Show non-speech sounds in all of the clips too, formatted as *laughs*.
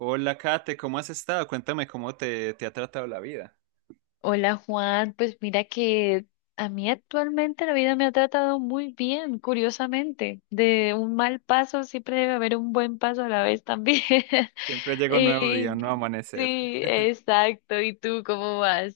Hola, Kate, ¿cómo has estado? Cuéntame cómo te ha tratado la vida. Hola, Juan, pues mira que a mí actualmente la vida me ha tratado muy bien, curiosamente. De un mal paso siempre debe haber un buen paso a la vez también. *laughs* Siempre llega un nuevo día, un nuevo amanecer. Sí, exacto. ¿Y tú cómo vas?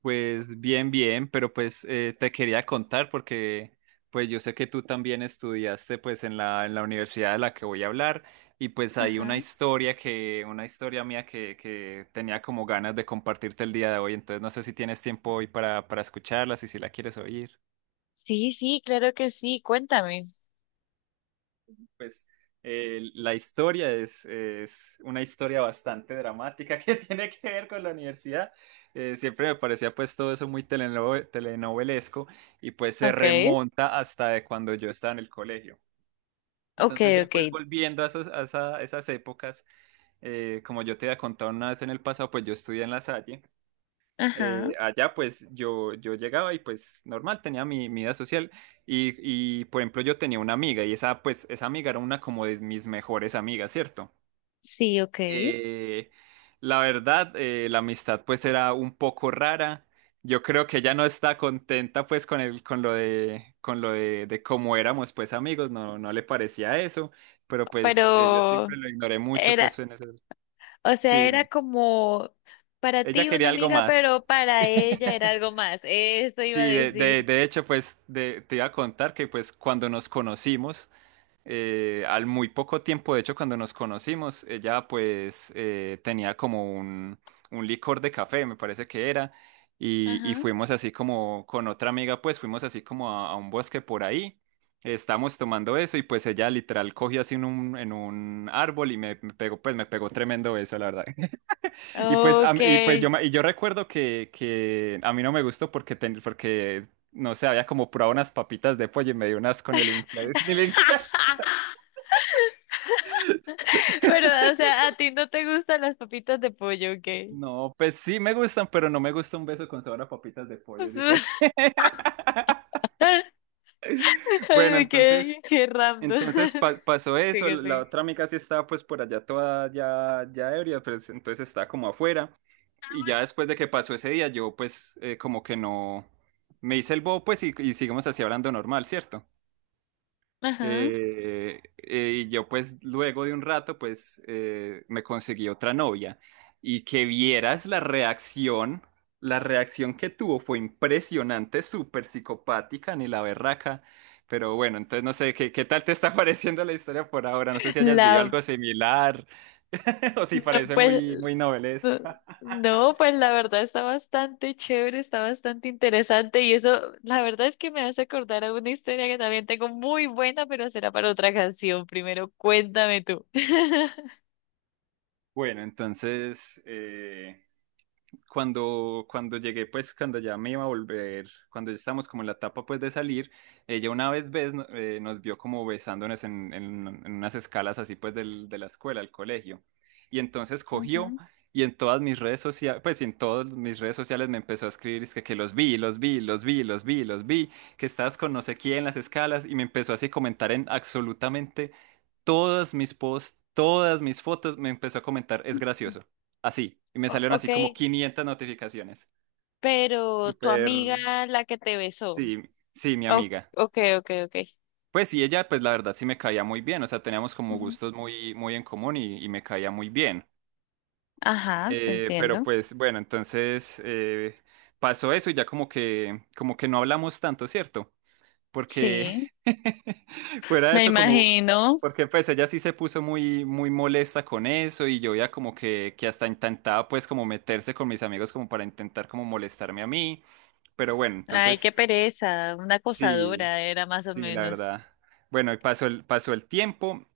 Pues bien, bien, pero te quería contar porque pues yo sé que tú también estudiaste pues en la universidad de la que voy a hablar y pues hay una Ajá. historia una historia mía que tenía como ganas de compartirte el día de hoy. Entonces no sé si tienes tiempo hoy para escucharla, si la quieres oír. Sí, sí, claro que sí. Cuéntame. pues la historia es una historia bastante dramática *laughs* que tiene que ver con la universidad. Siempre me parecía pues todo eso muy telenovelesco y pues se Okay. remonta hasta de cuando yo estaba en el colegio. Entonces Okay, ya pues okay. volviendo a esas épocas, como yo te había contado una vez en el pasado, pues yo estudié en La Salle. Ajá. Allá pues yo llegaba y pues normal, tenía mi vida social y por ejemplo yo tenía una amiga y esa amiga era una como de mis mejores amigas, ¿cierto? Sí, okay. Eh, la verdad, la amistad pues era un poco rara. Yo creo que ella no está contenta pues con el, con lo de cómo éramos pues amigos, no, no le parecía eso, pero yo Pero siempre lo ignoré mucho era pues en ese... O Sí, sea, dime. era como para Ella ti quería una algo amiga, más. pero para ella era algo más. Eso iba a Sí, decir. De hecho, te iba a contar que pues cuando nos conocimos, al muy poco tiempo, de hecho, cuando nos conocimos, ella tenía como un licor de café, me parece que era, y Ajá. fuimos así como con otra amiga, pues fuimos así como a un bosque por ahí, estábamos tomando eso y pues ella literal cogió así en un árbol y me pegó, pues me pegó tremendo eso, la verdad. Y pues, a mí- y pues yo, Okay. me- y yo recuerdo que a mí no me gustó porque, porque no sé, había como probado unas papitas de pollo y me dio un asco ni el *laughs* ni el *laughs* Pero, o sea, a ti no te gustan las papitas de pollo, *laughs* okay. No, pues sí me gustan, pero no me gusta un beso con sabor a papitas de pollo, es diferente. *laughs* *laughs* Bueno, Ay, entonces, qué random. entonces pa- *laughs* pasó eso, Sigue, la sigue. otra amiga sí estaba pues por allá toda ya, ya ebria, pues entonces estaba como afuera. Y ya después de que pasó ese día, yo como que no, me hice el bobo pues y seguimos así hablando normal, ¿cierto? Ajá. Y yo pues luego de un rato, me conseguí otra novia y que vieras la reacción que tuvo fue impresionante, súper psicopática, ni la berraca, pero bueno, entonces no sé, ¿qué, qué tal te está *laughs* pareciendo la historia por ahora? No sé si hayas vivido La, algo similar *laughs* o si no parece pues. muy, muy No, novelesca. no, pues la verdad está bastante chévere, está bastante interesante y eso, la verdad es que me hace acordar a una historia que también tengo muy buena, pero será para otra canción. Primero, cuéntame tú. *laughs* Bueno, entonces cuando llegué, pues cuando ya me iba a volver, cuando ya estábamos como en la etapa pues de salir, ella una vez ves, no- nos vio como besándonos en unas escalas así pues de la escuela, al colegio. Y entonces cogió Ujú. y en todas mis redes sociales, pues y en todas mis redes sociales me empezó a escribir, es que los vi, los vi, los vi, los vi, los vi, que estabas con no sé quién en las escalas y me empezó así a comentar en absolutamente todas mis posts, todas mis fotos, me empezó a comentar, es gracioso así. Y me salieron Ok, así como 500 notificaciones. pero tu Súper, amiga, la que te besó. sí, sí, mi Ok, amiga. ok, ok. Ok. Pues sí, ella, pues la verdad sí me caía muy bien, o sea, teníamos como Ujú. gustos muy, muy en común y me caía muy bien. Ajá, te Pero entiendo. pues bueno, entonces pasó eso y ya como que no hablamos tanto, ¿cierto? Porque Sí, *laughs* fuera de me eso como imagino. porque pues ella sí se puso muy molesta con eso y yo ya como que hasta intentaba pues como meterse con mis amigos como para intentar como molestarme a mí, pero bueno, Ay, entonces qué pereza, una sí acosadora era más o sí la menos. verdad. Bueno, y pasó el tiempo.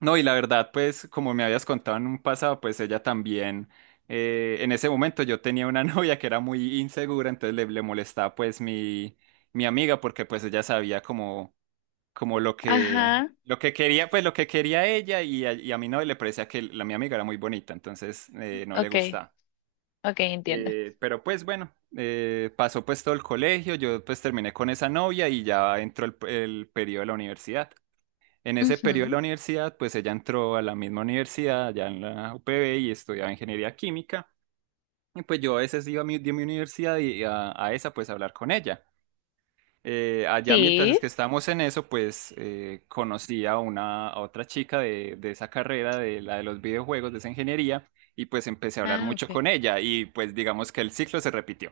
No, y la verdad pues como me habías contado en un pasado, pues ella también en ese momento yo tenía una *laughs* novia que era muy insegura, entonces le molestaba pues mi amiga porque pues ella sabía como como Ajá, lo que quería, pues lo que quería ella y y a mí no le parecía que la mi amiga era muy bonita, entonces no le ok, gustaba. ok, entiendo. Pero pues bueno, pasó pues todo el colegio, yo pues terminé con esa novia y ya entró el periodo de la universidad. En ese periodo de la Ujú. universidad, pues ella entró a la misma universidad, ya en la UPB y estudiaba ingeniería química. Y pues yo a veces iba a de mi universidad y a esa pues a hablar con ella. Allá mientras es Sí. que estábamos en eso, conocí a una a otra chica de esa carrera, de la de los videojuegos, de esa ingeniería, y pues empecé a hablar Ah, mucho ok. con ella y pues digamos que el ciclo se repitió.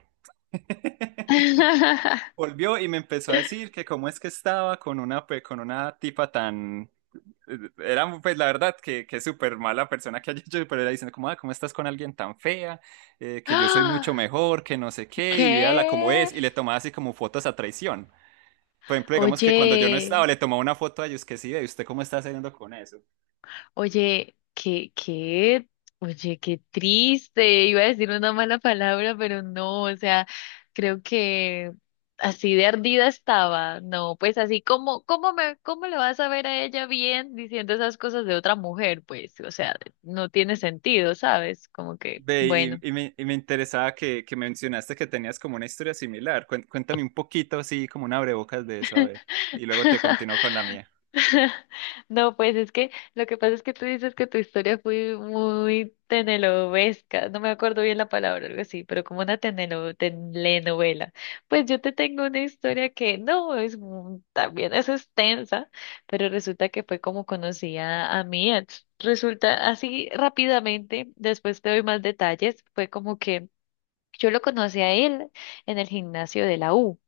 *laughs* Volvió y me empezó a decir que cómo es que estaba con una, pues, con una tipa tan... Era pues la verdad que súper mala persona que haya hecho, pero era diciendo como, ah, ¿cómo estás con alguien tan fea? Que yo soy mucho ¡Ah! mejor, que no sé qué, y véala cómo ¿Qué? es, y le tomaba así como fotos a traición. Por ejemplo, digamos que cuando yo no Oye, estaba, le tomaba una foto a ellos que sí, ve, ¿usted cómo está saliendo con eso? oye, qué, qué, oye, qué triste. Iba a decir una mala palabra, pero no, o sea, creo que así de ardida estaba. No, pues así como, ¿cómo le vas a ver a ella bien diciendo esas cosas de otra mujer? Pues, o sea, no tiene sentido, ¿sabes? Como que, Ve, bueno. y y me interesaba que mencionaste que tenías como una historia similar. Cuéntame un poquito, así como un abrebocas de eso, a ver. Y luego te *laughs* continúo con la mía. No, pues es que lo que pasa es que tú dices que tu historia fue muy tenelovesca, no me acuerdo bien la palabra, algo así, pero como una telenovela. Pues yo te tengo una historia que no es también es extensa, pero resulta que fue como conocí a, mi ex. Resulta así rápidamente, después te doy más detalles, fue como que yo lo conocí a él en el gimnasio de la U.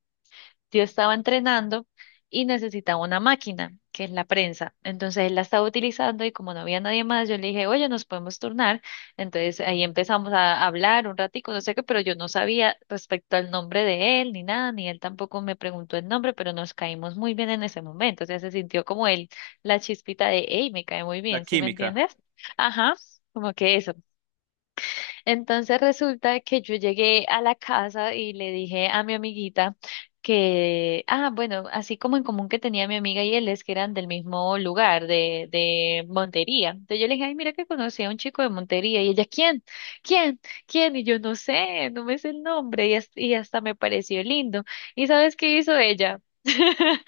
Yo estaba entrenando y necesitaba una máquina, que es la prensa. Entonces él la estaba utilizando y como no había nadie más, yo le dije, oye, nos podemos turnar. Entonces ahí empezamos a hablar un ratico, no sé qué, pero yo no sabía respecto al nombre de él ni nada, ni él tampoco me preguntó el nombre, pero nos caímos muy bien en ese momento. O sea, se sintió como él, la chispita de, hey, me cae muy La bien, ¿sí me química. entiendes? Ajá, como que eso. Entonces resulta que yo llegué a la casa y le dije a mi amiguita que, ah, bueno, así como en común que tenía mi amiga y él es que eran del mismo lugar, de Montería. Entonces yo le dije, ay, mira que conocí a un chico de Montería. Y ella, ¿quién? ¿Quién? ¿Quién? Y yo no sé, no me sé el nombre. Y hasta me pareció lindo. ¿Y sabes qué hizo ella? *laughs*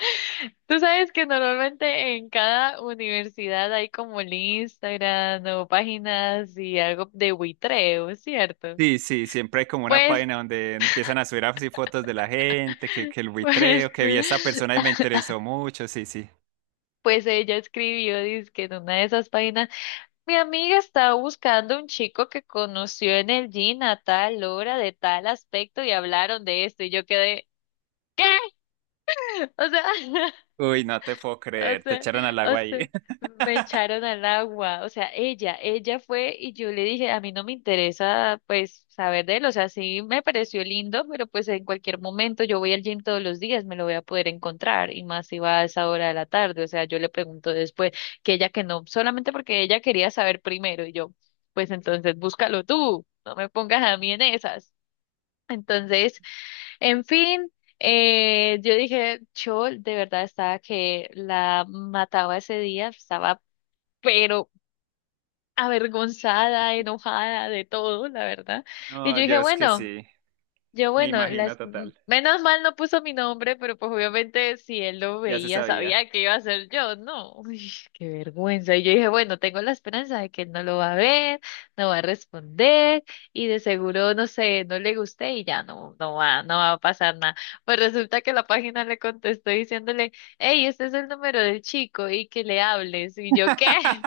Tú sabes que normalmente en cada universidad hay como el Instagram o páginas y algo de buitreo, ¿cierto? Sí, sí, siempre hay como una Pues, página donde empiezan a subir así fotos de la gente, que el *laughs* pues, buitreo, que vi a esta persona y me interesó mucho, sí, sí. pues ella escribió, dice que en una de esas páginas, mi amiga estaba buscando un chico que conoció en el gym a tal hora, de tal aspecto, y hablaron de esto, y yo quedé, ¿qué? O sea, *laughs* Uy, no te puedo O creer, te sea, echaron al o agua ahí. sea, me *laughs* echaron al agua. O sea, ella fue y yo le dije, a mí no me interesa pues saber de él. O sea, sí me pareció lindo, pero pues en cualquier momento yo voy al gym todos los días, me lo voy a poder encontrar. Y más si va a esa hora de la tarde. O sea, yo le pregunto después que ella que no, solamente porque ella quería saber primero y yo, pues entonces búscalo tú, no me pongas a mí en esas. Entonces, en fin, yo dije, yo de verdad estaba que la mataba ese día, estaba pero avergonzada, enojada de todo, la verdad. Y No, yo dije, yo es que bueno. sí, Yo, me bueno, imagino total, menos mal no puso mi nombre, pero pues obviamente si él lo ya se veía, sabía. sabía que iba a ser yo, ¿no? *laughs* Uy, qué vergüenza. Y yo dije, bueno, tengo la esperanza de que él no lo va a ver, no va a responder, y de seguro, no sé, no le guste y ya no, no va a pasar nada. Pues resulta que la página le contestó diciéndole, hey, este es el número del chico y que le hables. Y yo, ¿qué?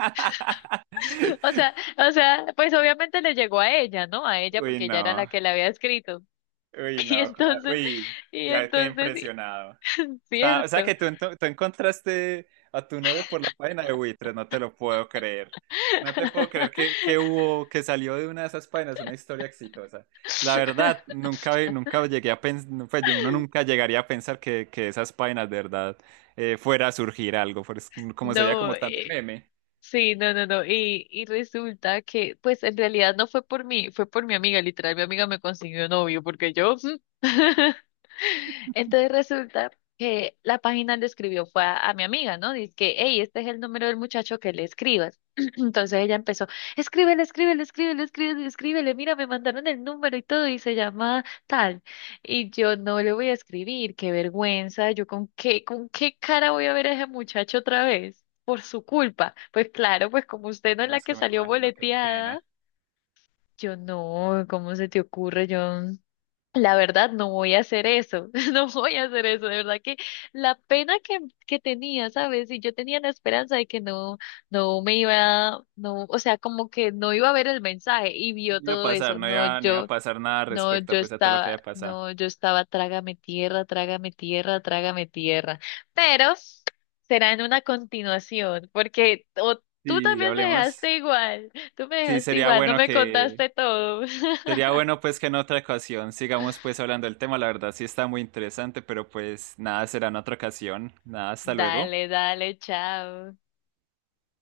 *laughs* O sea, o sea, pues obviamente le llegó a ella, ¿no? A ella Uy, porque ella era la no. que le había escrito. Uy, *laughs* Y no. entonces, Uy, y ya quedé entonces, sí, impresionado. O *laughs* sea, o sea cierto. que tú, tú encontraste a tu novio por la página de Buitres, no te lo puedo creer. No te puedo creer que *laughs* hubo, que salió de una de esas páginas una historia exitosa. La verdad, nunca, nunca llegué a pensar, uno nunca llegaría a pensar que esas páginas de verdad fuera a surgir algo, como sería No, como tan de meme. sí, no, no, no. Y resulta que, pues en realidad no fue por mí, fue por mi amiga, literal. Mi amiga me consiguió novio, porque yo. *laughs* Entonces resulta que la página le escribió fue a, mi amiga, ¿no? Dice que, hey, este es el número del muchacho que le escribas. *clears throat* Entonces ella empezó, escríbele, escríbele, escríbele, escríbele, escríbele, mira, me mandaron el número y todo, y se llama tal. Y yo no le voy a escribir, qué vergüenza, yo con qué cara voy a ver a ese muchacho otra vez, por su culpa. Pues claro, pues como usted no es No, la es que que me salió imagino, qué pena. boleteada, yo no, ¿cómo se te ocurre? Yo la verdad, no voy a hacer eso, *laughs* no voy a hacer eso, de verdad que la pena que tenía, ¿sabes? Y yo tenía la esperanza de que no, no me iba, no, o sea, como que no iba a ver el mensaje y No vio iba a todo pasar, eso, no iba, no iba a pasar nada no, yo respecto pues a todo lo que estaba, haya pasado. Trágame tierra, trágame tierra, trágame tierra, pero será en una continuación, porque o tú Si también me hablemos, dejaste igual, tú me sí dejaste sería igual, no bueno me que contaste todo. sería *laughs* bueno pues que en otra ocasión sigamos pues hablando del tema, la verdad sí está muy interesante, pero pues nada, será en otra ocasión. Nada, hasta luego. Dale, dale, chao.